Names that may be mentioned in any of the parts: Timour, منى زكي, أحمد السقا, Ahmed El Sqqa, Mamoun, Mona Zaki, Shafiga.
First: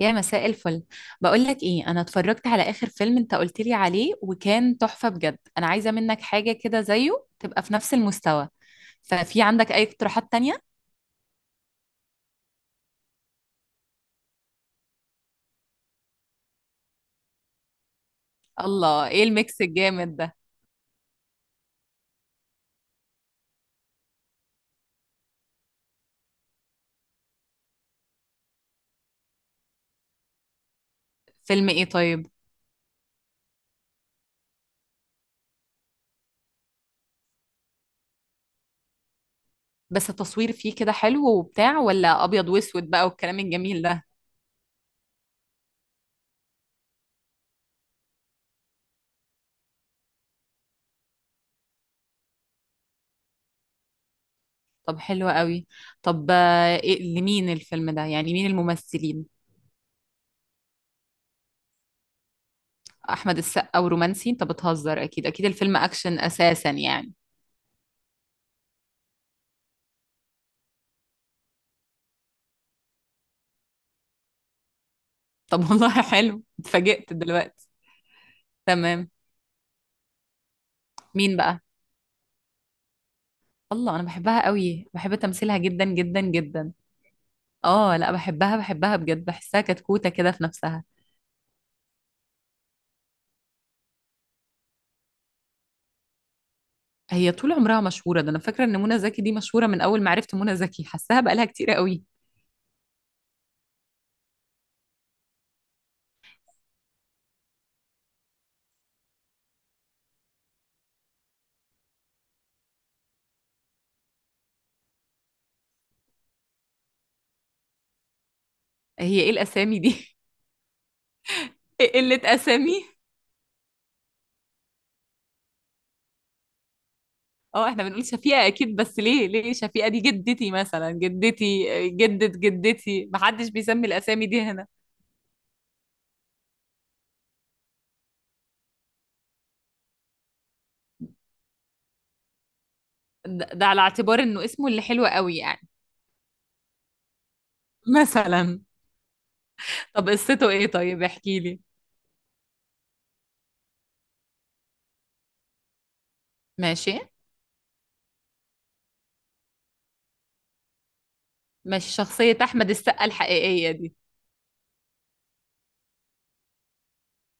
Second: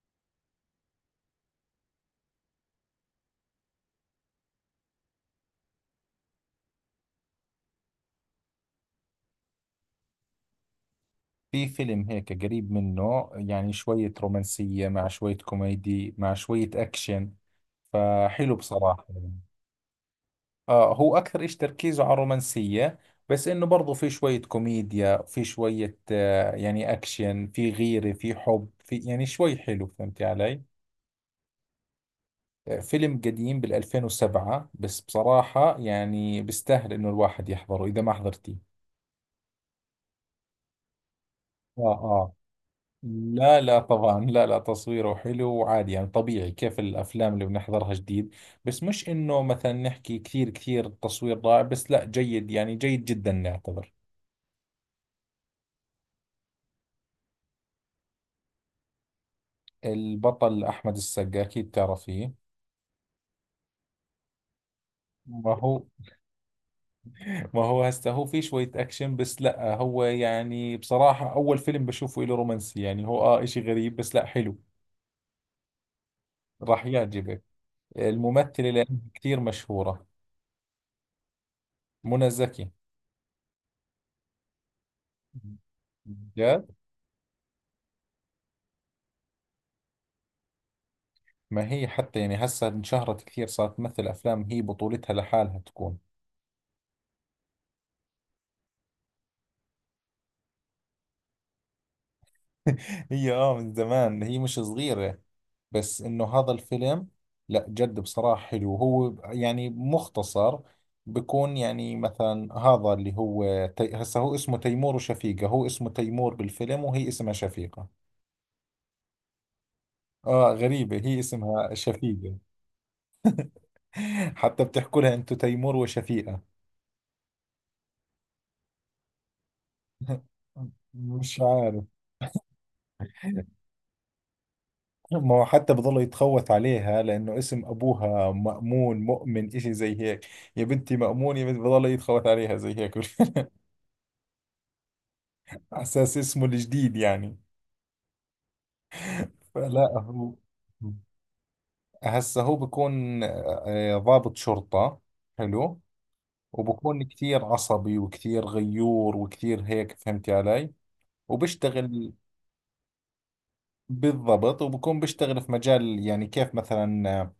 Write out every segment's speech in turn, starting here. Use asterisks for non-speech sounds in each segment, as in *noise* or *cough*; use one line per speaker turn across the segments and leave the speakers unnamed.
يا مساء الفل. بقول لك ايه، انا اتفرجت على اخر فيلم انت قلت لي عليه وكان تحفة بجد. انا عايزة منك حاجة كده زيه، تبقى في نفس المستوى. ففي عندك اي اقتراحات تانية؟
في فيلم هيك قريب منه، يعني شوية رومانسية مع شوية كوميدي مع شوية أكشن، فحلو بصراحة
الله، ايه
يعني.
الميكس الجامد ده!
هو أكثر إيش تركيزه على الرومانسية، بس إنه برضو في شوية كوميديا، في شوية يعني أكشن، في غيرة في حب، في يعني شوي حلو، فهمتي علي؟
فيلم ايه طيب؟
فيلم قديم بالـ 2007، بس بصراحة يعني بيستاهل إنه الواحد يحضره إذا ما حضرتيه.
بس التصوير فيه كده حلو وبتاع، ولا
آه،
ابيض واسود بقى والكلام
لا لا
الجميل ده؟
طبعا، لا لا، تصويره حلو وعادي، يعني طبيعي كيف الافلام اللي بنحضرها جديد. بس مش انه مثلا نحكي كثير كثير التصوير رائع، بس لا، جيد يعني، جيد جدا نعتبر.
طب حلو قوي. طب إيه، لمين الفيلم ده يعني، مين الممثلين؟
البطل احمد السقا، اكيد تعرفيه.
احمد السقا ورومانسي؟ انت بتهزر! اكيد اكيد
ما
الفيلم
هو
اكشن اساسا يعني.
ما هو هسه هو في شوية اكشن، بس لا، هو يعني بصراحة اول فيلم بشوفه له رومانسي، يعني هو اشي غريب بس لا حلو.
طب والله حلو،
راح
اتفاجئت
يعجبك.
دلوقتي.
الممثلة لأنها
تمام.
كثير مشهورة.
مين بقى؟
منى زكي.
الله، انا بحبها قوي، بحب تمثيلها جدا جدا
جد؟
جدا. اه لا، بحبها بحبها بجد، بحسها كتكوتة كده في نفسها.
ما هي حتى يعني هسه انشهرت كثير، صارت تمثل افلام هي بطولتها لحالها تكون.
هي طول عمرها مشهورة، ده انا فاكرة ان منى زكي دي مشهورة، من اول ما عرفت منى زكي حاساها بقالها كتير قوي.
*laughs* هي من زمان، هي مش صغيرة. بس انه هذا الفيلم، لا جد بصراحة حلو، هو يعني مختصر. بكون يعني مثلا هذا اللي هو هسه هو اسمه تيمور وشفيقة. هو اسمه تيمور بالفيلم وهي اسمها شفيقة.
هي ايه الاسامي دي؟
اه، غريبة، هي اسمها
*laughs* ايه قلة
شفيقة.
اسامي!
*laughs* حتى بتحكوا لها انتو تيمور وشفيقة؟
اه احنا بنقول شفيقة اكيد، بس ليه شفيقة؟ دي
*laughs*
جدتي مثلا،
مش
جدتي.
عارف.
جدة جدتي! محدش بيسمي الاسامي دي هنا.
ما هو حتى بضل يتخوت عليها، لأنه اسم أبوها مأمون، مؤمن، إشي زي هيك. يا بنتي مأمون، يا بنتي، بضل يتخوت عليها زي هيك.
ده,
*laughs*
ده على اعتبار انه اسمه اللي حلو قوي يعني.
على أساس اسمه الجديد يعني.
*laughs* مثلا.
فلا
طب
هو.
قصته ايه طيب، احكي لي.
هسه هو بكون ضابط شرطة. حلو.
ماشي.
وبكون كثير عصبي، وكثير غيور، وكثير هيك، فهمتي علي؟
مش
وبشتغل.
شخصية أحمد السقا الحقيقية دي؟
بالضبط، وبكون بشتغل في مجال، يعني كيف مثلا،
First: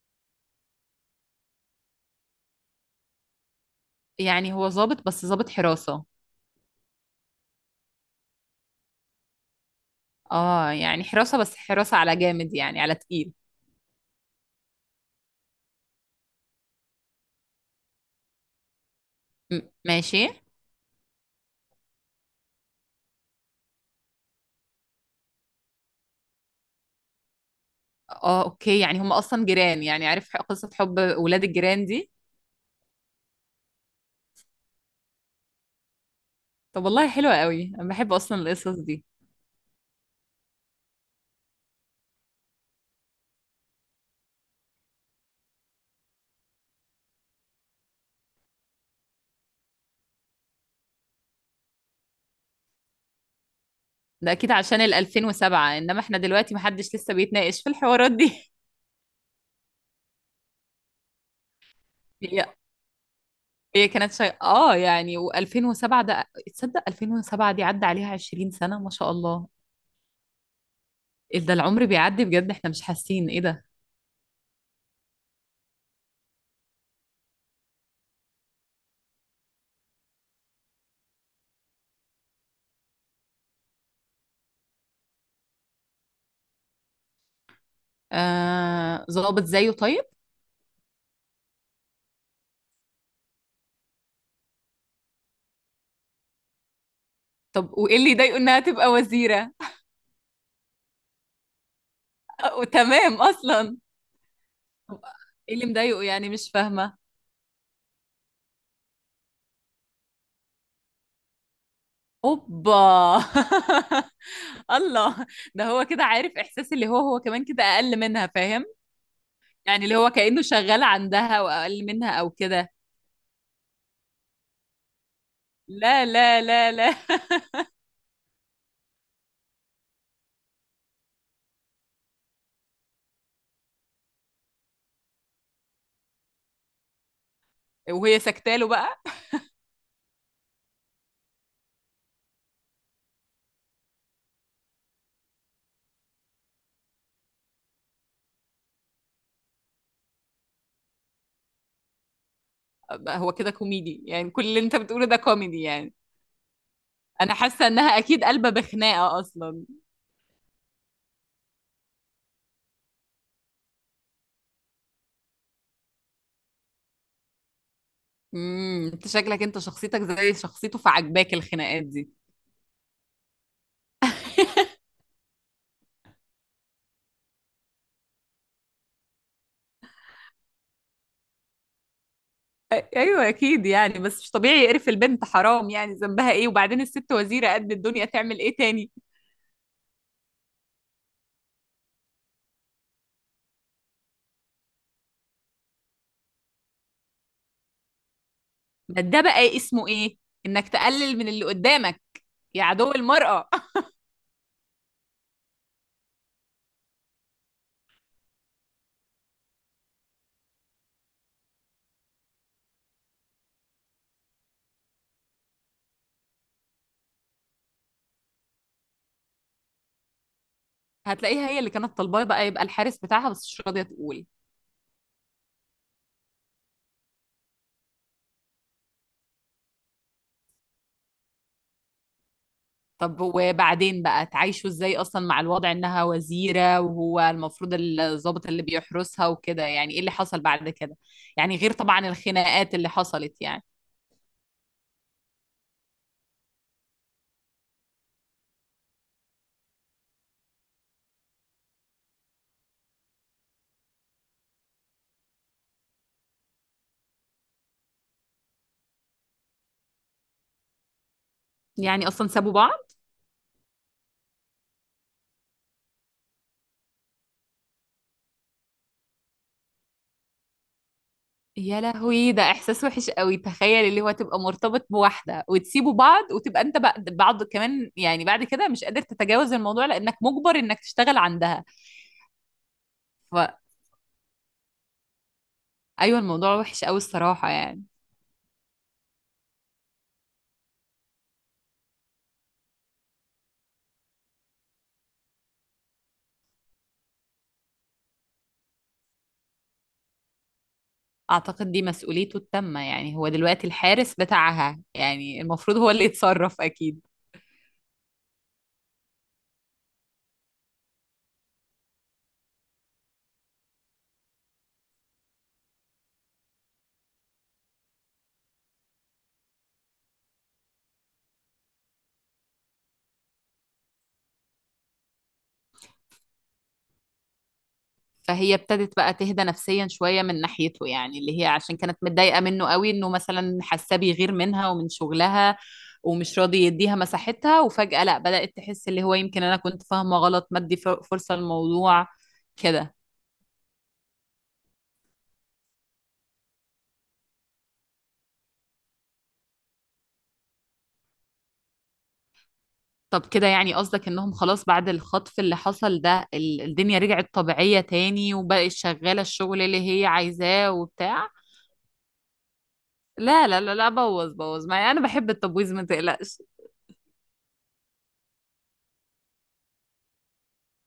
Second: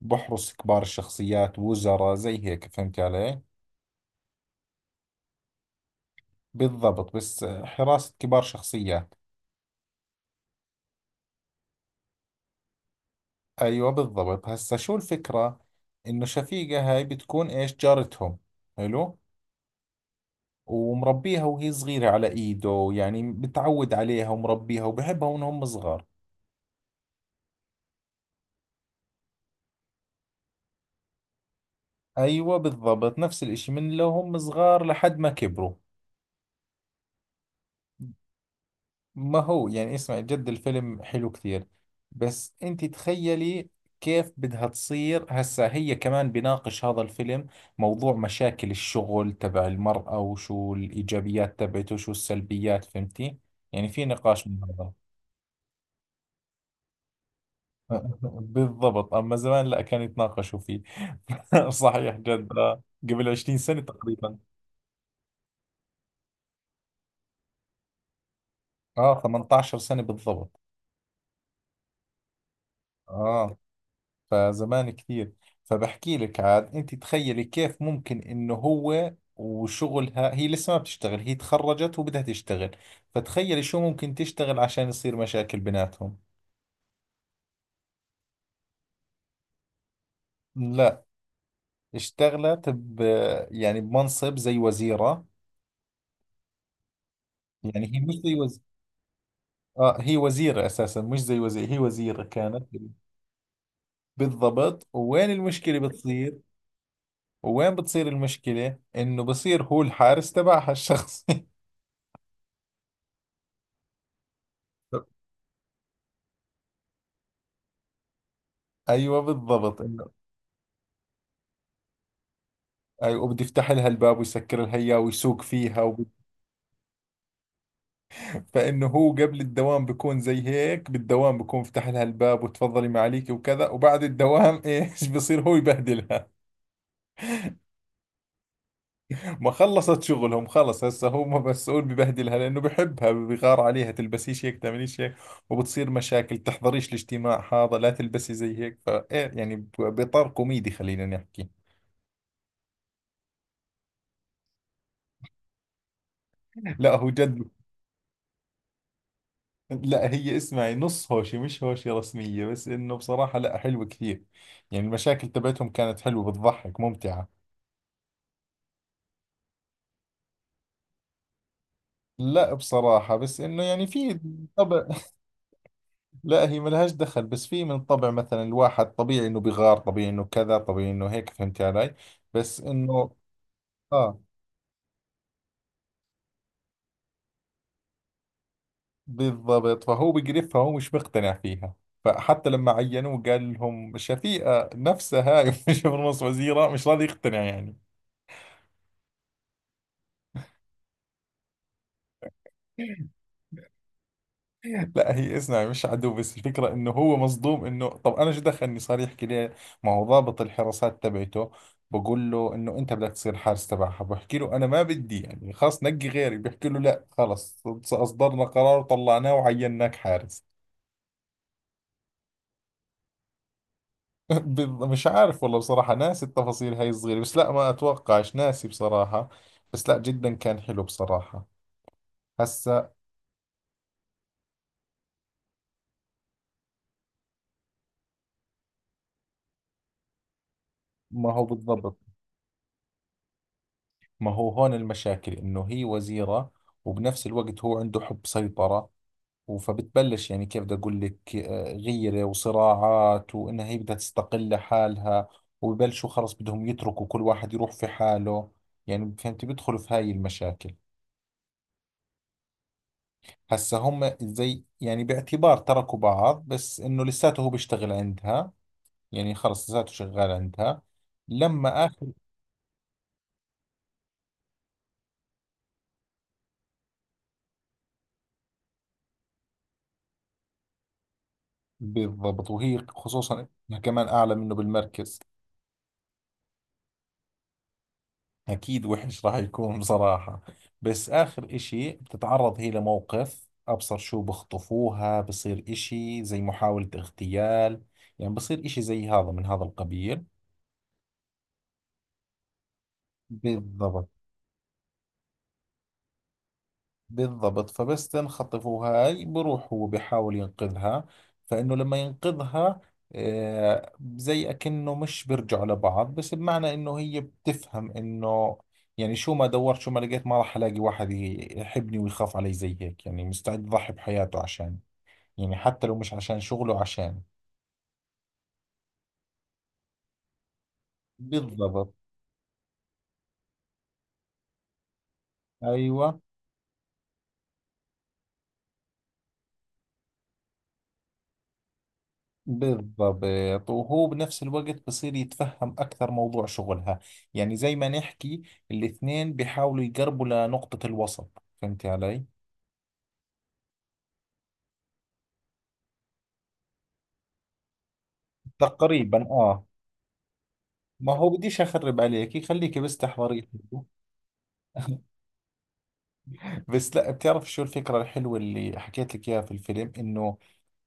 بحرس كبار الشخصيات، وزراء زي هيك، فهمتي علي؟
يعني هو ظابط، بس ظابط حراسة؟
بالضبط، بس حراسة كبار شخصيات.
اه يعني حراسة، بس حراسة على جامد يعني على تقيل.
أيوة بالضبط، هسا شو الفكرة؟ إنه شفيقة هاي بتكون إيش، جارتهم. حلو.
ماشي.
ومربيها وهي صغيرة على إيده، يعني بتعود عليها، ومربيها وبحبها وإنهم صغار.
اه اوكي، يعني هم أصلا جيران يعني، عارف قصة حب ولاد الجيران دي.
أيوة بالضبط، نفس الإشي من لو هم صغار لحد ما كبروا.
طب والله حلوة قوي، أنا بحب أصلا القصص دي.
ما هو يعني اسمع، جد الفيلم حلو كثير. بس انت تخيلي كيف بدها تصير. هسا هي كمان بيناقش هذا الفيلم موضوع مشاكل الشغل تبع المرأة، وشو الإيجابيات تبعته وشو السلبيات، فهمتي؟ يعني في
ده
نقاش
أكيد
من
عشان
هذا.
ال 2007، إنما إحنا دلوقتي محدش لسه بيتناقش في الحوارات
*laughs*
دي.
بالضبط، أما زمان لا كان يتناقشوا فيه. *laughs* صحيح
*laughs* هي
جد، قبل 20 سنة
هي كانت شيء
تقريبا.
اه يعني، و2007 ده. تصدق 2007 دي عدى عليها 20 سنة ما شاء
اه،
الله!
18 سنة بالضبط.
إيه ده، العمر بيعدي بجد، احنا مش حاسين، ايه
اه
ده؟
فزمان كثير. فبحكي لك عاد، انت تخيلي كيف ممكن انه هو وشغلها، هي لسه ما بتشتغل، هي تخرجت وبدها تشتغل. فتخيلي شو ممكن تشتغل عشان يصير مشاكل بيناتهم.
ظابط زيه طيب؟
لا. اشتغلت يعني بمنصب زي وزيرة.
طب
يعني
وايه
هي
اللي
مش زي
يضايقه انها تبقى وزيرة؟
هي وزيرة اساسا، مش زي وزيرة، هي وزيرة
*laughs*
كانت.
تمام اصلا.
بالضبط،
طب،
وين
ايه اللي
المشكلة
مضايقه يعني،
بتصير؟
مش فاهمة.
وين بتصير المشكلة؟ انه بصير هو الحارس تبعها الشخصي.
اوبا. *laughs* الله!
*laughs*
ده هو كده عارف احساس اللي هو، هو كمان كده اقل منها، فاهم؟
ايوه بالضبط.
يعني اللي هو كأنه شغال عندها واقل منها او كده.
أيوة، وبده يفتح لها الباب ويسكر لها إياه ويسوق فيها
لا لا لا لا.
فإنه هو قبل الدوام بيكون زي هيك، بالدوام بيكون فتح لها الباب وتفضلي معليكي وكذا، وبعد الدوام. *laughs* إيش بصير؟ هو يبهدلها.
*laughs* وهي سكتاله بقى.
ما خلصت شغلهم خلص، هسه هو مسؤول، ببهدلها لأنه بحبها، بغار عليها، تلبسيش هيك، تعمليش هيك. وبتصير مشاكل، تحضريش الاجتماع هذا، لا تلبسي زي هيك، فإيه يعني بإطار كوميدي خلينا نحكي.
بقى هو كده كوميدي يعني؟ كل اللي انت بتقوله ده كوميدي يعني؟
لا هو
انا
جد.
حاسه انها اكيد قلبه بخناقه اصلا.
لا، هي اسمعي، نص هوشي مش هوشي رسمية، بس انه بصراحة لا حلوة كثير. يعني المشاكل تبعتهم كانت حلوة، بتضحك، ممتعة.
انت شكلك، انت شخصيتك زي شخصيته، فعجباك الخناقات دي.
لا بصراحة، بس انه يعني في طبع.
*laughs*
*laughs* لا هي ملهاش دخل، بس في من طبع مثلا، الواحد طبيعي انه بغار، طبيعي انه كذا، طبيعي انه هيك، فهمت علي؟ بس
أ-
انه.
ايوه اكيد يعني، بس
اه
مش طبيعي يقرف البنت، حرام، يعني ذنبها ايه؟ وبعدين الست وزيرة قد الدنيا، تعمل ايه تاني؟
بالضبط، فهو بقرفها، هو مش مقتنع فيها. فحتى لما عينوه قال لهم شفيقة نفسها هاي، *laughs* مش من نص وزيرة مش راضي يقتنع يعني.
ده بقى اسمه ايه؟ انك تقلل من اللي قدامك؟ يا عدو المرأة!
*laughs* لا، هي اسمع مش عدو، بس الفكرة انه هو مصدوم، انه طب انا شو دخلني صار يحكي لي. ما هو ضابط الحراسات تبعته بقول له انه انت بدك تصير حارس تبعها، بحكي له انا ما بدي، يعني خلاص نقي غيري، بحكي له لا خلص، اصدرنا قرار وطلعناه وعيناك حارس.
*laughs* هتلاقيها هي اللي كانت طالباه بقى يبقى الحارس بتاعها، بس مش راضية تقول.
*laughs* مش عارف والله بصراحة، ناسي التفاصيل هاي الصغيرة، بس لا ما اتوقعش ناسي بصراحة. بس لا، جدا كان حلو بصراحة. هسا.
طب وبعدين بقى، تعيشوا ازاي اصلا مع الوضع انها وزيرة وهو المفروض الضابط اللي بيحرسها وكده؟ يعني ايه اللي حصل بعد كده؟
ما هو
يعني غير
بالضبط.
طبعا الخناقات اللي حصلت يعني.
ما هو هون المشاكل، انه هي وزيرة، وبنفس الوقت هو عنده حب سيطرة. فبتبلش يعني، كيف بدي اقول لك، غيره وصراعات، وانها هي بدها تستقل لحالها. وببلشوا خلص، بدهم يتركوا كل واحد يروح في حاله. يعني فهمت، بيدخلوا في هاي المشاكل.
يعني أصلًا سابوا بعض؟
هسا هم زي يعني باعتبار تركوا بعض، بس انه لساته هو بيشتغل عندها. يعني خلص لساته شغال عندها.
يا
لما اخر.
لهوي، ده إحساس وحِش أوي، تخيّل اللي هو تبقى مرتبط بواحدة وتسيبوا بعض، وتبقى أنت بعض كمان يعني بعد كده، مش قادر تتجاوز الموضوع لإنّك مُجبَر إنّك تشتغل عندها.
بالضبط، وهي خصوصا إنها كمان اعلى منه بالمركز.
فأيوه الموضوع وحِش أوي الصراحة يعني.
أكيد وحش راح يكون بصراحة. بس آخر إشي بتتعرض هي لموقف أبصر شو، بخطفوها، بصير إشي زي محاولة اغتيال. يعني بصير إشي زي هذا من هذا القبيل.
أعتقد دي مسؤوليته التامة يعني، هو دلوقتي
بالضبط.
الحارس بتاعها، يعني المفروض هو اللي يتصرّف أكيد.
بالضبط، فبس تنخطفه هاي بروح هو بحاول ينقذها. فإنه لما ينقذها، زي أكنه مش بيرجعوا لبعض، بس بمعنى إنه هي بتفهم إنه، يعني شو ما دورت شو ما لقيت، ما راح ألاقي واحد يحبني ويخاف علي زي هيك، يعني مستعد يضحي بحياته عشان. يعني حتى لو مش عشان شغله، عشان.
فهي ابتدت بقى تهدى نفسيا شوية من ناحيته يعني، اللي هي عشان
بالضبط.
كانت متضايقة منه قوي انه مثلا حاساه بيغير منها ومن شغلها
أيوة
ومش راضي يديها مساحتها، وفجأة لا بدأت تحس اللي هو يمكن انا كنت فاهمة غلط، ما ادي فرصة للموضوع كده.
بالضبط، وهو بنفس الوقت بصير يتفهم أكثر موضوع شغلها. يعني زي ما نحكي، الاثنين بيحاولوا يقربوا لنقطة الوسط، فهمتي علي؟
طب كده يعني قصدك انهم خلاص بعد الخطف اللي حصل ده، الدنيا رجعت طبيعية تاني وبقت
تقريبا،
شغالة الشغل
آه.
اللي هي عايزاه
ما
وبتاع؟
هو بديش أخرب عليكي، خليكي بس تحضري.
لا لا لا لا، بوظ بوظ معايا، انا
*laughs*
بحب التبويظ ما تقلقش.
بس لا، بتعرف شو الفكرة الحلوة اللي حكيت لك إياها في الفيلم، إنه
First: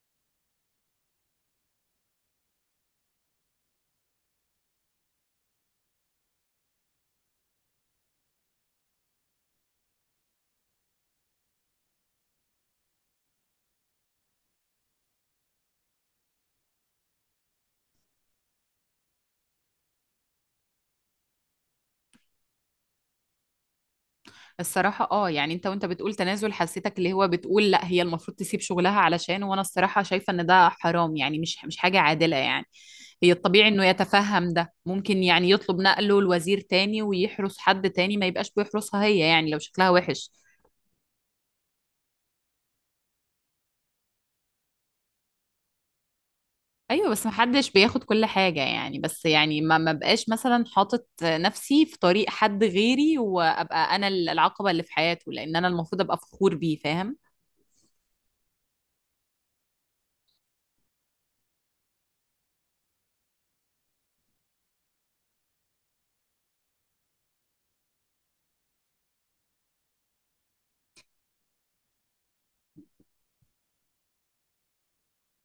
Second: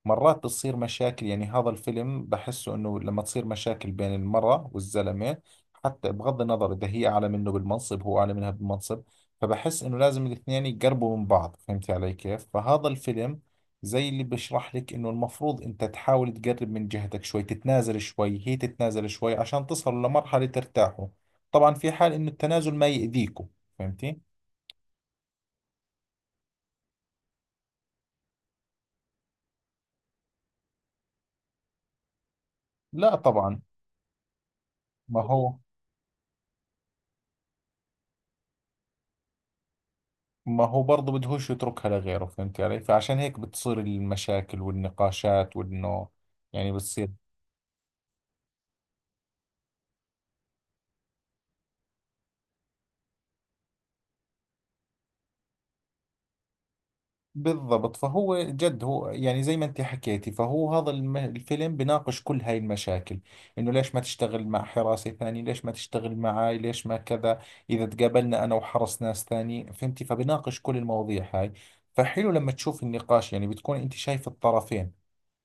مرات بتصير مشاكل. يعني هذا الفيلم بحسه انه لما تصير مشاكل بين المرأة والزلمة، حتى بغض النظر اذا هي اعلى منه بالمنصب، هو اعلى منها بالمنصب، فبحس انه لازم الاثنين يقربوا من بعض، فهمت علي كيف؟ فهذا الفيلم زي اللي بشرح لك، انه المفروض انت تحاول تقرب من جهتك شوي، تتنازل شوي، هي تتنازل شوي، عشان تصلوا لمرحلة ترتاحوا. طبعا في حال انه التنازل ما يأذيكم. فهمتي؟
الصراحة اه يعني، انت وانت بتقول تنازل، حسيتك اللي هو بتقول لا هي المفروض تسيب شغلها علشان، وانا الصراحة شايفة ان ده حرام يعني، مش حاجة عادلة يعني.
لا
هي
طبعا.
الطبيعي انه يتفهم، ده
ما
ممكن يعني
هو
يطلب نقله لوزير تاني ويحرس حد تاني، ما يبقاش بيحرسها هي يعني لو شكلها وحش.
ما هو برضه بدهوش يتركها لغيره، فهمت علي؟ فعشان هيك بتصير المشاكل والنقاشات، وانه يعني بتصير.
ايوه بس محدش بياخد كل حاجة يعني، بس يعني ما بقاش مثلا حاطط نفسي في طريق حد غيري وابقى انا العقبة اللي في حياته، لان انا المفروض ابقى فخور بيه، فاهم؟
بالضبط، فهو جد، هو يعني زي ما انت حكيتي، فهو هذا الفيلم بناقش كل هاي المشاكل، انه ليش ما تشتغل مع حراسي ثاني، ليش ما تشتغل معاي، ليش ما كذا. اذا تقابلنا انا وحرس ناس ثاني، فهمتي؟ فبناقش كل المواضيع هاي. فحلو لما تشوف النقاش، يعني بتكون انت شايف الطرفين،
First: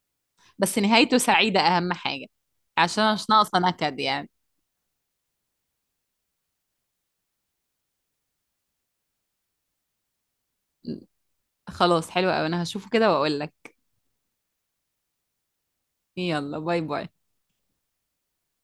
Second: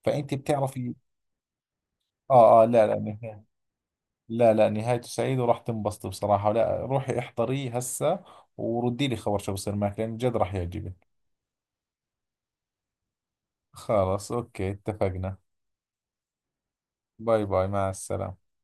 فانت
بس
بتعرفي.
نهايته سعيدة أهم حاجة،
اه اه، لا
عشان أنا
لا.
مش ناقصة نكد يعني.
لا لا، نهايته سعيدة وراح تنبسطي بصراحة، لا روحي احضريه هسه. وردي لي خبر شو بصير معك، لأن جد راح يعجبك.
خلاص حلو أوي، أنا هشوفه كده وأقول لك.
خلاص أوكي، اتفقنا.
يلا باي باي.
باي باي، مع السلامة.